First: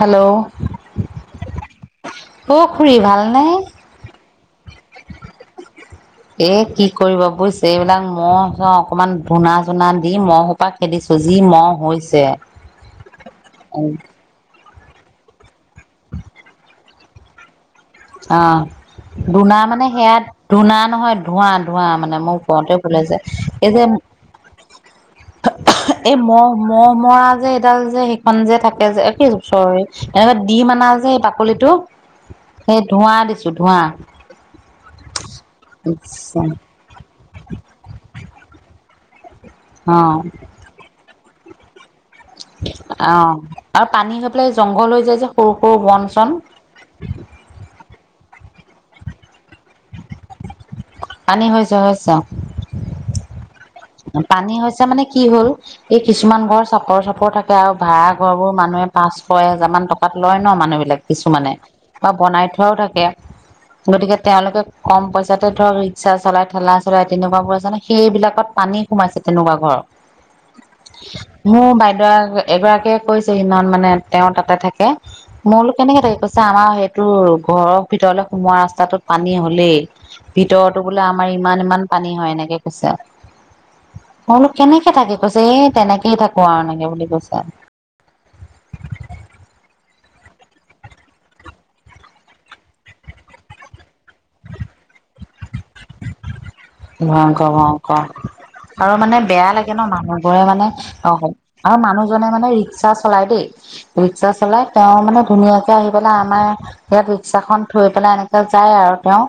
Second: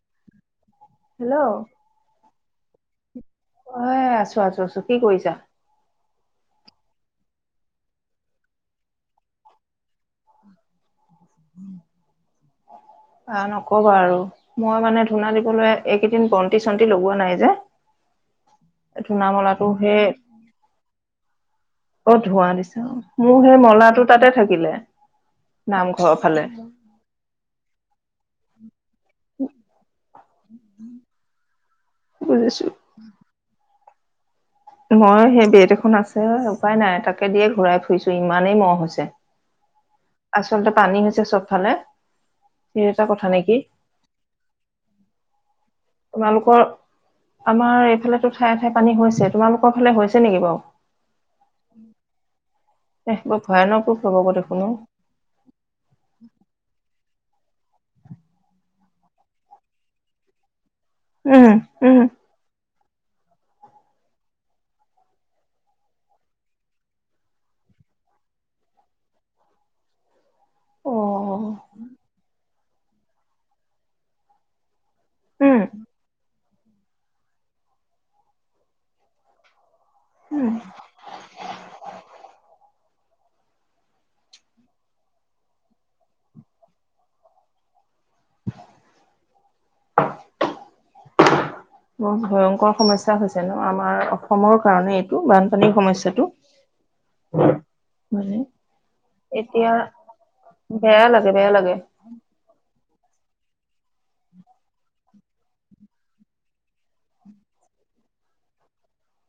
Hello hello অ খুৰী ভালনে এ আছো আছো আছো কি কৰিছা এ কি কৰিব বুইছ এইবিলাক মহ অকনমান ধূনা চুনা দি মই সোপা খেদিছো জি ম'হ হৈছে আহ নকবা আৰু মই মানে ধূনা দিবলৈ এইকেইদিন বন্তি চন্তি লগোৱা নাই যে অঁ ধূনা ধনা মলাটো মানে সেই সেয়া ধূনা নহয় ধোৱা ধোৱা অ মানে মোৰ ধোৱা ওপৰতে দিছে খুলাইছে মোৰ সেই এই যে মলাটো তাতে থাকিলে নামঘৰৰ এই ফালে মহ মহ মৰা যে এইডাল যে সেইখন যে থাকে যে একেই চ এনেকুৱা দি মানা যে এই বাকলিটো উ সেই ধোঁৱা দিছো ধোঁৱা মই সেই বেট এখন আছে উপায় নাই তাকে দিয়ে ঘূৰাই ফুৰিছো ইমানেই মহ হৈছে। অ আচলতে পানী হৈছে চবফালে সেই এটা অ কথা নেকি আৰু পানী হৈ পেলাই জংঘল হৈ যায় যে সৰু সৰু বন চন তোমালোকৰ আমাৰ এইফালে ঠাইে ঠায়ে পানী হৈছে তোমালোক ফালে হৈছে নেকি পানী হৈছে হৈছে বাৰু ভয়ানক ৰূপ ল'ব পানী দেখোন হৈছে মানে কি হ'ল এই কিছুমান ঘৰ চাপৰ চাপৰ থাকে য ভাড়া ঘৰোৰ মানুহে ছয় হেজাৰ মান টাত লয় ন মানুহবিল বলেগ উম কিছুমানে উম বা বনাই থোৱাও থাকে গতিকে তেওঁলোকে কম পইচাতে ধৰক ৰিক্সা চলাই ঠেলা চলাই তেনেকুৱাবোৰ আছোনে সেইবিলাকত পানী সোমাইছে তেনেকুৱা ঘৰত অ', মোৰ বাইদেউাক এগৰাকীয়ে কৈছে সেইদিনাখন মানে তেওঁৰ তাতে থাকে মোৰ উম, বোলো কেনেকে থাকে কৈছে আচ আমাৰ সেইটো ঘৰৰ ভিতৰলৈ সোমোৱা ৰাস্তাটোত পানী হ'লেই উম। ভিতৰতো বোলে আমাৰ ইমান ইমান পানী হয় এনেকৈ কৈছে তেইলোক কেনেকে থাকে কৈছে এই তেনেকেই থাকো আৰু এনেকে বুলি কৈছে। [unintelligible] ব ভয়ংকৰ সমস্যা হৈছে ন আমাৰ অসমৰ কাৰণে এইটো বানপানীৰ সমস্যাটো ভয়ংকৰ ভয়ংকৰ মানে আৰু মানে বেয়া লাগে এতিয়া ন মানুহ ঘৰে মানে বেয়া অ লাগে বেয়া লাগে আৰু মানুহজনে মানে ৰিক্সা চলাই দেই ৰিক্সা চলাই তেওঁ মানে ধুনীয়াকে আহি পেলাই আমাৰ ইয়াত ৰিক্সা খন থৈ পেলাই এনেকে যায় আৰু তেওঁ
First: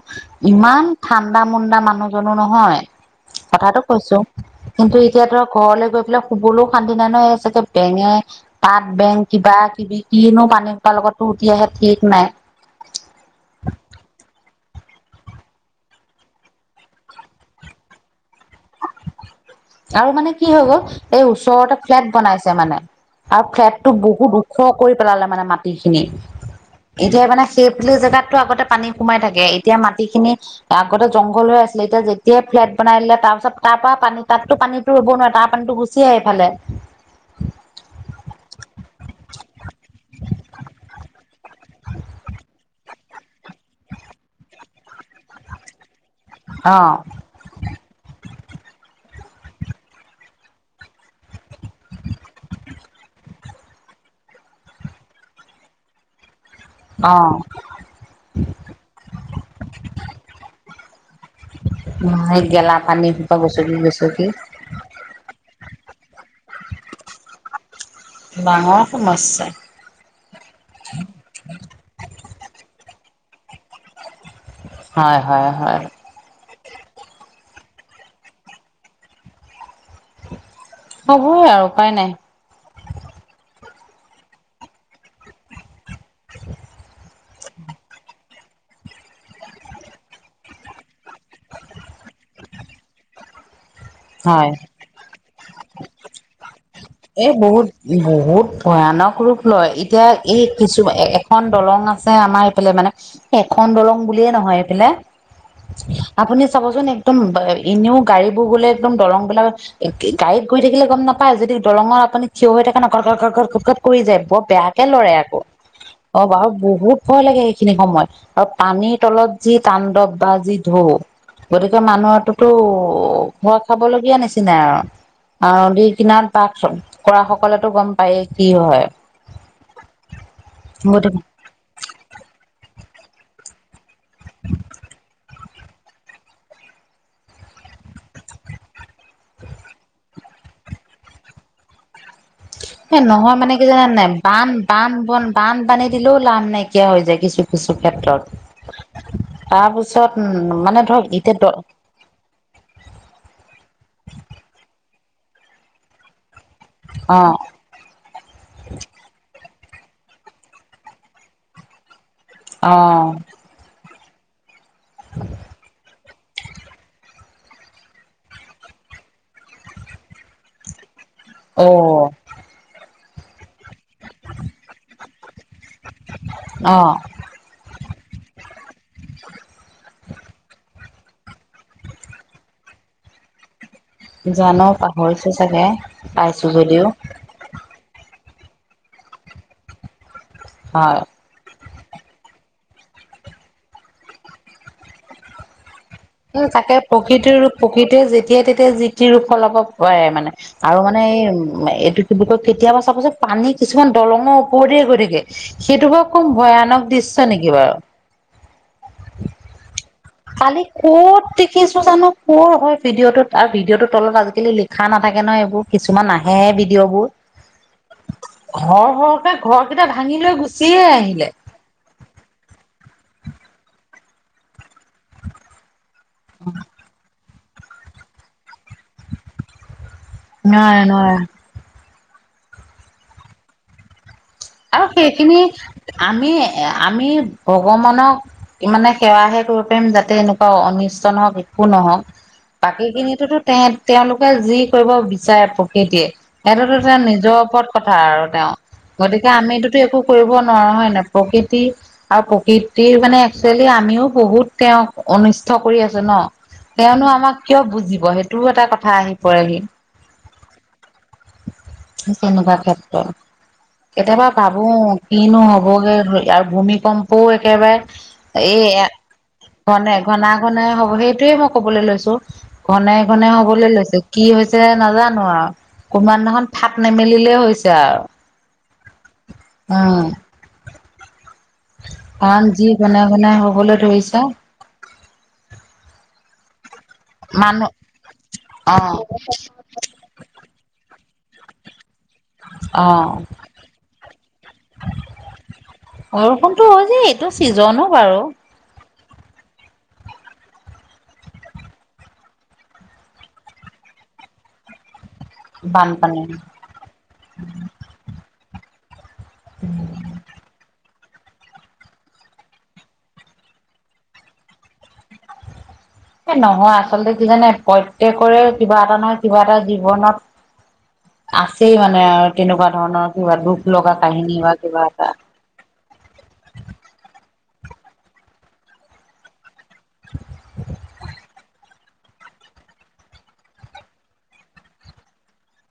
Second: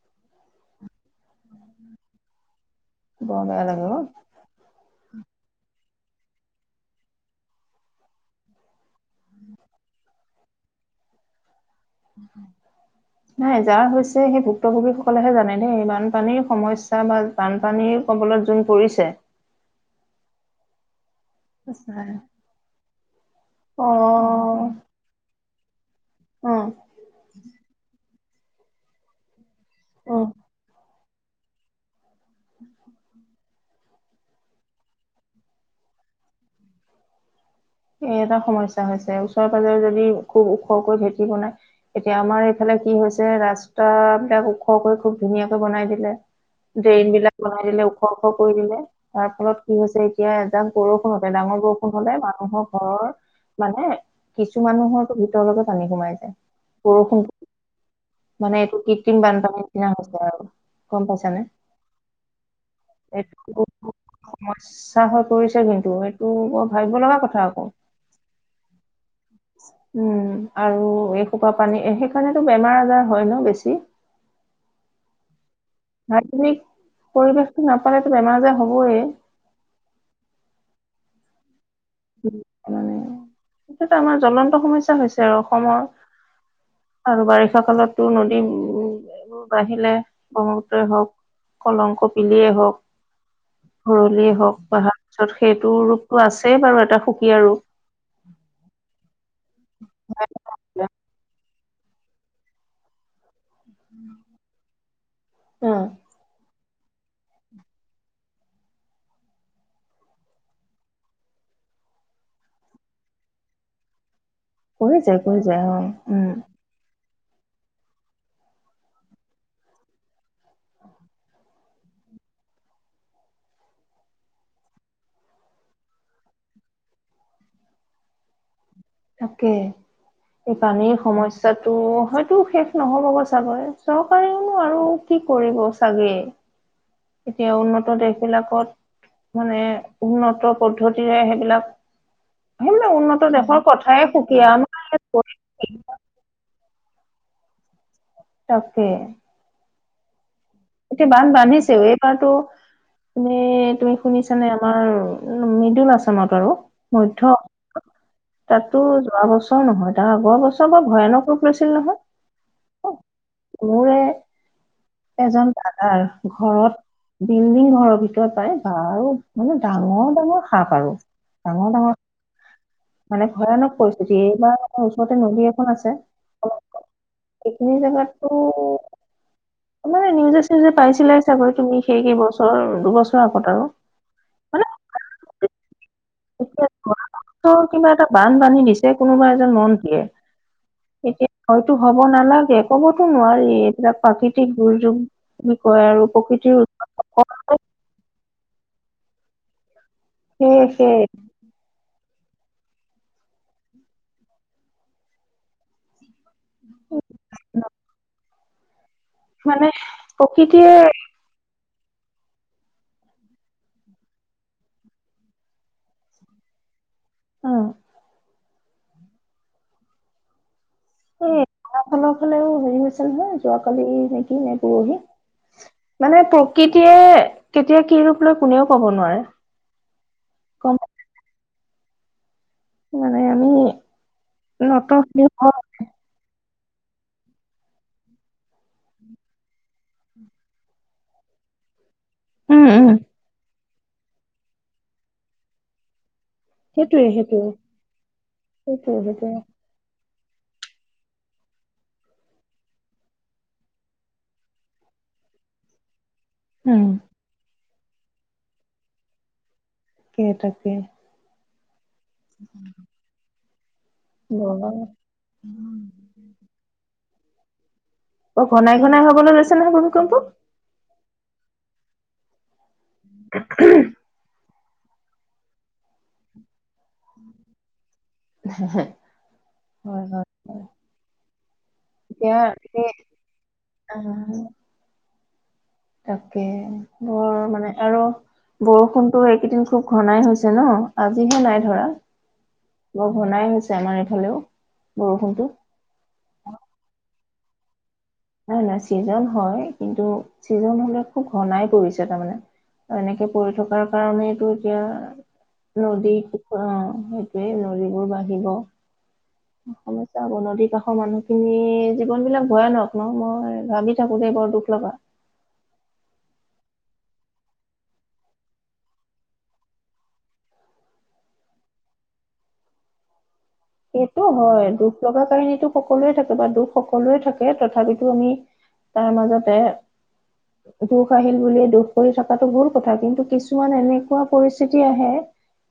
ইমান ঠাণ্ডা মুণ্ডা মানুহ জো নহয় বৰ বেয়া কথাটো লাগে অ'। কৈছো কিন্তু এতিয়া ধৰ ঘৰলৈ গৈ পেলাই শুবলৈও শান্তি নাই ন হৈ চাগে বেঙে পাত বেঙ কিবা কিবি কিনো পানীকা লগতো উঠি আহে ঠিক নাই নাই যাৰ হৈছে সেই উক্ত কবিসকলেহে জানে দেই বানপানীৰ সমস্যা বা বানপানীৰ কবলত যোন পৰিছে আৰু মানে কি হৈ গ'ল এই ওচৰতে ফ্লেট বনাইছে মানে আৰু ফ্লেট টো বহুত ওখ অ', কৰি পেলালে মানে মাত অ', এতিয়া মানে সেইফালে জোগাতটো আগতে পানী সোমাই থাকে এতিয়া অ'। মাটিখিনি আগতে জংঘল হৈ আছিলে এতিয়া যেতিয়াই ফ্লেট বনাই দিলে তাৰ পিছত তাৰ পৰা পানী তাতো পানীতো ৰুব নোৱাৰে তাৰ পানীতটো গুচি আহে এইফালে এই এটা সমস্যা হৈছে ওচৰে পাজৰে যদি খুব ওখকৈ ভেঁকি বনাই এতিয়া আমাৰ এইফালে কি হৈছে ৰাস্তা বিলাক ওখকৈ খুব ধুনীয়াকে বনাই দিলে অ ড্ৰেইন বিলাক বনাই দিলে ওখ ওখ কৰি দিলে তাৰ ফলত কি হৈছে এতিয়া এযাক বৰষুণ হতে ডাঙৰ বৰষুণ হলে মানুহক মানে কিছু মানুহৰো ভিতৰ লগে পানী সোমাই যায় অ বৰষুণটো মানে এইটো কৃত্ৰিম বানপানীৰ নিচিনা হৈছে আৰু গম পাইছানে উম সেই গেলা পানী সোপা এই গচকি গচকি সমস্যা হৈ পৰিছে কিন্তু সেইটো বৰ ভাবিব লগা কথা আকৌ ডাঙৰ সমস্যা উম আৰু এসোপ পানী সেইকাৰণেতো বেমাৰ আজাৰ হয় ন বেছি হয় হয় হয় শাৰীৰিক পৰিৱেশটো নাপালেতো বেমাৰ আজাৰ হবয়। হ'বে আৰু। উপায় নাই মানে সইটো আমাৰ জ্বলন্ত সমস্যা হৈছে আৰু অসমৰ। [unintelligible] আৰু বাৰিষা কালতো নদী উবোৰ বাঢ়িলে ব্ৰহ্মপুত্ৰই হওক। কলং কপিলিয়েই হওক। ঘৰলিয় হয় হওক বাহাৰ পিছত সেইটো ৰূপতো আছেই বাৰু' এটা এই সুকীয়া ৰূপ। বহুত বহুত ভয়ানক ৰূপ লয় এতিয়া এই কিছু এখন দলং আছে আমাৰ এইফালে মানে। এখন দলং বুলিয়ে নহয় এইফালে অ' আপুনি। চাবচোন একদম এনেও গাড়ী বোৰ গ'লে একদম দৰং বিলাক গাড়ীত গৈ থাকিলে গম নাপায় যদি। দলঙৰ আপুনি থিয় হৈ থাকে ন, ক ক ক ক কট কৰি যায়। বৰ বেয়াকে কৰি লৰে যায় আকৌ কৰি যায় অ উম বাৰু বহুত। ভয় লাগে এইখিনি সময়ত আৰু পানীৰ তলত যি তাণ্ডৱ বা যি ঢৌ। গতিকে মানুহটোতো ভয় খাবলগীয়া নিচিনা আৰু। নদীৰ কিনাৰত বাস কৰা সকলেতো গম পায়েই কি হয়। তাকে, এই পানীৰ গতিকে সমস্যাটো হয়তো শেষ। নহ'ব ব চাবৈ চৰকাৰেনো আৰু কি কৰিব চাগে। এতিয়া উন্নত দেশ বিলাকত। মানে উন্নত পদ্ধতিৰে সেইবিলাক। সেইবিলাক এ উন্নত নহয় মানে দেশৰ কি জানে কথাই নাই, সুকীয়া বান আমাৰ বান ইয়াত বন পৰি বান বানি দিলেও লাভ নাইকিয়া হৈ যায়। কিছু কিছু ক্ষেত্ৰত থাকে তাৰপিছত উ এতিয়া বান্ধ বান্ধিছেও এইবাৰতটো। মে তুমি শুনিছানে আমাৰ মৃদুল আছামত আৰু অ মধ্য তাতো যোৱা বছৰ নহয়, তাৰ আগৰ বছৰ বাৰ ভয়ানক ৰূপ লৈছিল নহয়। অ'। মোৰে এজন দাদাৰ ঘৰত বিল্ডিং ঘৰৰ ভিতৰত পায় বাৰ মানে ডাঙৰ ডাঙৰ শাপ আৰু। ডাঙৰ ডাঙৰ অ'। মানে ভয়ানক পৰিস্থিতি এইবাৰ আমাৰ ওচৰতে নদী এখন আছে অ সেইখিনি জেগাত ত' [inaudible] মানে নিউজে চিউজে পাইছিলা চাগৈ তুমি সেই কেইবছৰ দুবছৰৰ আগত আৰু। মানে জানো পাহৰিছো চাগে পাইছো যদিও। বান বান্ধী দিছে কোনোবা এজন মন্ত্ৰীয়ে হয় এতিয়া হয়। হ'ব নালাগে ক'বতো নোৱাৰি এইবিলাক প্ৰাকৃতিক দুৰ্যোগ। কয় আৰু উ প্ৰকৃতিৰ তাকে ওচৰত প্ৰকৃতৰ ৰূপ সকলোৱে প্ৰকৃতিয়ে যেতিয়াাই তেতিয়া জিতি ৰোপ হলাব পাৰে মানে আৰু মানে এই শেষ উ এইটো কি কয় কেতিয়াবা চাব সোণ পানী কিছুমান দলঙৰ ওপৰতে গৈ থাকে সেইটো হ ভয়ানক দৃশ্য নেকি বাৰু। মানে কালি প্ৰকৃতিয়ে ক'ত কিছো জানো কুৰ হয় ভিডিঅ'টোত আৰু ভিডিঅ তৰ তলত আজিকালি লিখা নাথাকে ন এইবোৰ কিছুমান আহে ভিডিঅ' বোৰ। অ'। সৰ সৰকে ঘৰ কেইটা ভাঙি লৈ গুচিয়ে আহিলে। এই আমাৰ ফালৰ ফালেও হেৰি হৈছে নহয় যোৱাকালি নেকি নে পৰহি মানে প্ৰকৃতিয়ে তেতিয়া কি ৰূপ লৈ কোনেও কব নোৱাৰে। গম নোৱাৰে নোৱাৰে । মানে আমি আৰু নত সেইখিনি হৈ আমি এ আমি ভগৱানক মানে সেৱাহে কৰিব পাৰিম যাতে এনেকুৱা অনি ষ্ট নহওক একো নহঁক, উম বাকী উম খিনিতোতো তে তেওঁলোকে যি কৰিব বিচাৰে প্ৰকৃতিয়ে সেইটোতো তেওঁ সেইটোয়ে নিজৰ সেইটোয়ে ওপৰত কথা আৰু তেওঁ, সেইটোয়ে গতিকে সেইটোয়ে আমিটোতো একো কৰিব নোৱাৰা হয় নাই, প্ৰকৃতি আৰু প্ৰকৃতিৰ মানে একচুৱেলি আমিও বহুত তেওঁ অনিষ্ট কৰি আছোঁ ন, উম তেওঁনো আমাক কিয় বুজিব সেইটোও এটা কথা আহি পৰেহি। তাকেই তাকেই। তেনেকুৱা ক্ষেত্ৰত। কেতিয়াবা ভাবো বৰ কিনো হবগে আৰু ভূমিকম্পও একেবাৰে অ এ, ঘনাই ঘনাই হবলৈ লৈছে নহয় ঘনে ভূমিকম্প ঘনা ঘনে হ'ব সেই সেইটোয়ে মই কবলৈ লৈছো, ঘনেই ঘনেই হবলৈ লৈছো কি হৈছে ছে নাজানো আৰু কোনোবা এদিনাখন ফাট নেমেলিলে হৈছে আৰু। হে হে, হয় হয় হয়। পণ যি বনাই বনাই হবলে ধৰিছে আহ তাকে বৰ মানে মানুহ আৰু অ বৰষুণতো এইকেইদিন খুব ঘনাই হৈছে ন? আজিহে নাই ধৰা, অ বৰ ঘনাই হৈছে আমাৰ এইফালেও বৰষুণটো। বৰষুণটো হয় যে এইটো ছিজনো বাৰু। নাই নাই ছিজন হয় কিন্তু ছিজন হলে খুব ঘনাই পৰিছে তাৰমানে। এনেকে পৰি থকাৰ কাৰনে এইটো এতিয়া নদী বানপানী অ সেইটোৱে নদীবোৰ বাঢ়িব। সমস্যা হব নদীৰ কাষৰ মানুহখিনি জীৱন বিলাক ভয়ানক। ন মই ভাবি থাকো যে বৰ দুখ লগা। নহয় আচল তে কি জানে প্ৰত্যেকৰে কিবা এটা নহয় কিবা এটা জীৱনত আছেই মানে আৰু তেনেকুৱা ধৰণৰ কিবা দুখ লগা সেইটো কাহিনী বা হয়, কিবা দুখ এটা। লগা কাহিনিটো সকলোৱে থাকে বা দুখ সকলোৱে থাক কে তথাপিতো আমি তাৰ মাজতে দুখ আহিল বুলিয়ে দুখ কৰি থকাটো ভুল কথা কিন্তু কিছুমান এনেকুৱা পৰিস্থিতি আহে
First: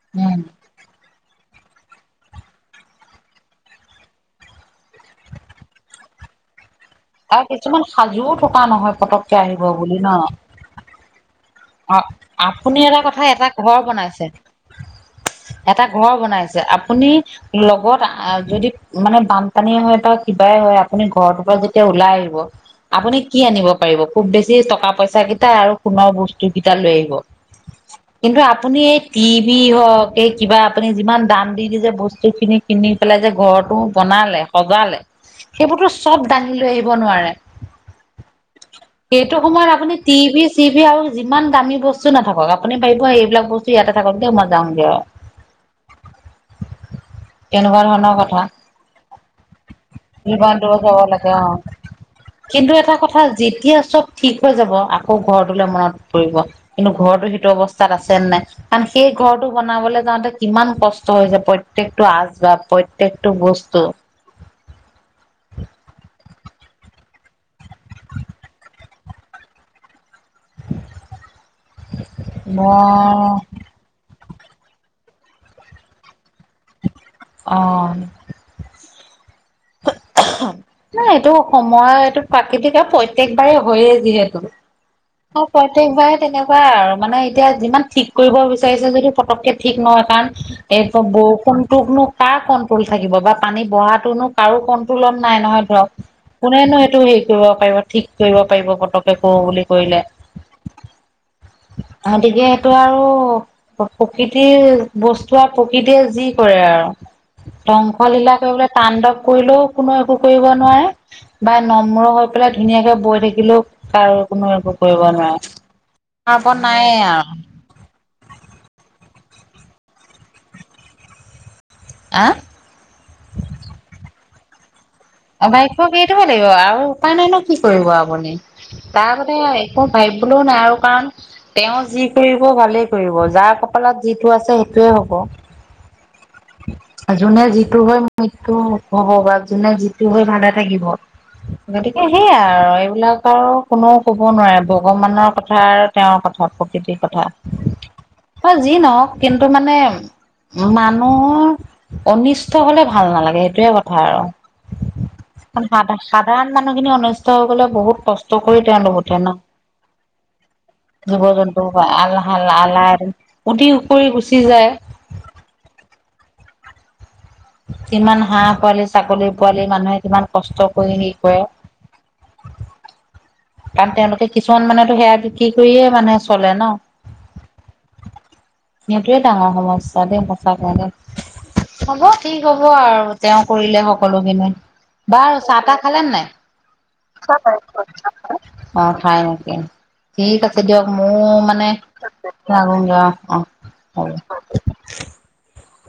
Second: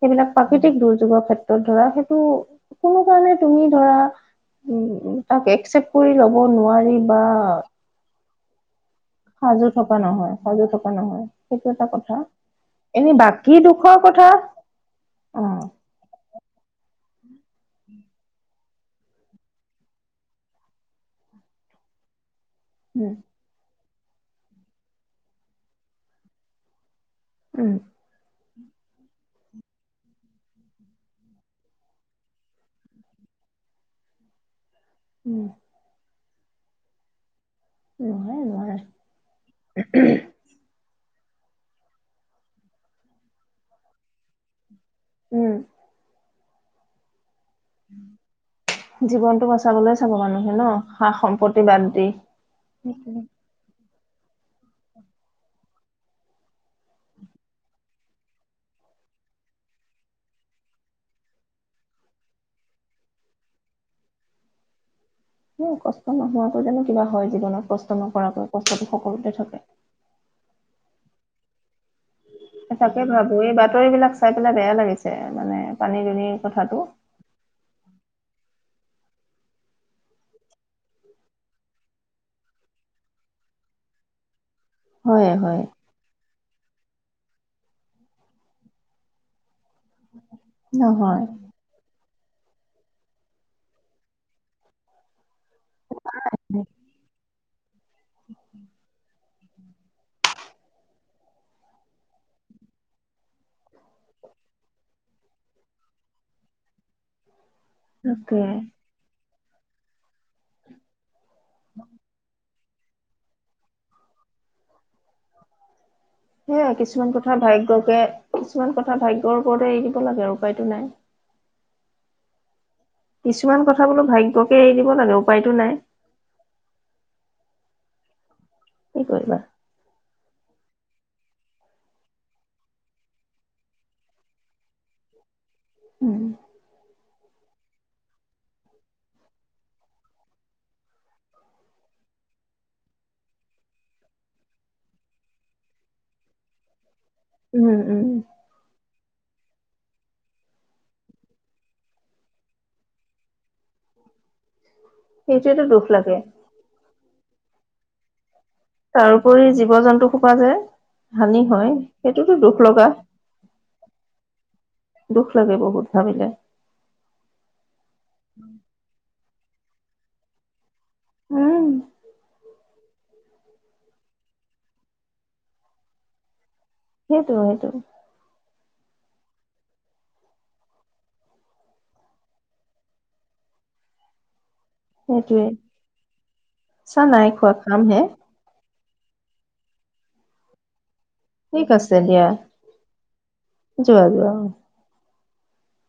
সেইবিলাক উম। প্ৰাকৃতিক দুৰ্যোগৰ ক্ষেত্ৰত ধৰা সেইটো কোনো কাৰণে তুমি ধৰা উম তাক একচেপট কৰি ল'ব নোৱাৰি। বা আৰু কিছুমান সাজুও থকা নহয় পতককে সাজু আহিব থকা বুলি ন। নহয় সাজু থকা নহয় সেইটো এটা অ কথা আপুনি এটা এনে কথা এটা বাকী ঘৰ দুখৰ কথা বনাইছে অ এটা ঘৰ বনাইছে, আপুনি লগত যদি মানে বানপানী হয় বা কিবাই হয় আপুনি ঘৰটোৰ পৰা যেতিয়া ওলাই আহিব উম আপুনি কি আনিব পাৰিব খুব বেছি টকা পইচা কেইটা আৰু সোণৰ বস্তু কেইটা লৈ আহিব। উম। কিন্তু আপুনি এই টিভি হওক, এই কিবা আপুনি যিমান দাম দি দি যে বস্তু খিনি কিনি পেলাই যে ঘৰটো বনালে সজালে, উম সেইবোৰতো চব দাঙি লৈ আহিব নোৱাৰে। নোৱাৰে নোৱাৰে এইটো সময়ত আপুনি টিভি চিভি আৰু যিমান দামী বস্তু নাথাকক, আপুনি পাৰিব এইবিলাক বস্তু ইয়াতে থাকক দিয় মই যামগে আৰু। উম এনেকুৱা ধৰণৰ কথা। জীৱনটো বচাবলৈ চাব মানুহে কিমান ন দূৰত যাব সা লাগে অ সম্পত্তি বাদ দি। কিন্তু এটা সেইটোৱে কথা যেতিয়া চব ঠিক হৈ যাব, আকৌ ঘৰটোলে মনত পৰিব, কিন্তু ঘৰটো সেইটো অৱস্থাত আছে নে নাই কাৰণ সেই ঘৰটো বনাবলৈ যাওঁতে কিমান কষ্ট হৈছে প্ৰত্যেকটো আচবাব, প্ৰত্যেকটো বস্তু কষ্ট নোহোৱাকৈ জানো কিবা হয় জীৱনত কষ্ট নকৰাকৈ, কষ্টটো সকলোতে থাকে। [inaudible] তাকে মই ভাবো এই বাতৰি বিলাক চাই পেলাই বেয়া লাগিছে মানে পানী দুনিৰ কথাটো। অ'। [unintelligible] নাই এইটো সময় এইটো প্ৰাকৃতিক আৰু প্ৰত্যেকবাৰেই হয়েই যিহেতু হয় অ হয় প্ৰত্যেকবাৰে তেনেকুৱাই আৰু মানে এতিয়া যিমান ঠিক কৰিব বিচাৰিছে যদি পতক কে ঠিক নহয় কাৰণ এই নহয় বৰষুণটোকনো কাৰ কন্ট্ৰল থাকিব বা পানী বঢ়হা টোনো কাৰো কণ্ট্ৰলত নাই নহয় ধৰক কোনেনো এইটো হেৰি কৰিব পাৰিব ঠিক কৰিব পাৰিব পতকে কৰ বুলি কৰিলে । গতিকে সেইটো আৰু প্ৰকৃতিৰ বস্তু আৰু প্ৰকৃতিয়ে যি কৰে আৰু ধ্বংসলীলা তাকে কৰিবলে তাণ্ডৱ কৰিলেও কোনো একো কৰিব নোৱাৰে বা নম্ৰ হৈ পেলাই ধুনীয়াকে বৈ থাকিলেও কাৰো কোনো একো কৰিব নোৱাৰে। তাৰ সে ওপৰত নায়ে কিছুমান কথা আৰু ভাগ্যকে কিছুমান কথা ভাগ্য ৰ ওপৰতে এৰি দিব লাগে আৰু উপায়তো নাই। অহ। কিছুমান কথা বোলো ভাগ্যকে এৰি লাগে অ উপায়তো নাই ভাগ্যক এৰি দিবই লাগিব আৰু উপায় নাই ন কি কৰিব আপুনি কি তাৰ মানে কৰিবা। একো ভাব লেও নাই আৰু কাৰণ তেওঁ যি কৰিব ভালেই কৰিব যাৰ কপালত যিটো আছে সেইটোয়ে হ'ব। [inaudible] উম [unintelligible] যোনে যিটো হৈ মৃত্যু হব বা যোনে যিটো হৈ ভালে থাকিব গতিকে সেইয়াই আৰু এইবিলাক আৰু কোনেও কব নোৱাৰে ভগৱানৰ কথা আৰু তেওঁৰ কথা প্ৰকৃতিৰ কথা, উম উম হয় যি নহওক কিন্তু মানে মান নুহৰ অনিষ্ট হলে ভাল নালাগে, সেইটোয়ে কথা আৰু সেইটোৱেতো দুখ সাধ লাগে সাধাৰণ মানুহখিনি অনিষ্ট হৈ গলে বহুত কষ্ট কৰি তেওঁলোক উঠে ন। তাৰোপৰি জীৱ জন্তু শোপা যে জীৱ হানি জন্তু হয় হুপা সেইটোতো আলাল দুখ লগা আলাই উতি উপৰি গুচি যায়। দুখ লাগে বহুত ভাবিলে। যিমান হাঁহ পোৱালি ছাগলী পোৱালি মানুহে কিমান কষ্ট কৰি হেই কৰে উম কাৰণ তেওঁলোকে কিছুমান মানেতো সেয়া বিক্ৰী কৰিয়ে মানে চলে ন। সেইটোএ সেইটো। সেইটোৱে ডাঙৰ সমস্যা দেই সঁচাকে দেই। হ'ব ঠিক হ'ব আৰু তেওঁ কৰিলে সকলোখিনি। বাৰু সেইটোৱে চাহ তাহ খালে নাই? চা নাই খোৱা খামহে অ খাই নেকি ঠিক আছে দিয়ক। মোৰ ঠিক মানে, আছে দিয়া লাগুগে আও অহ যোৱা অহ যোৱা হব।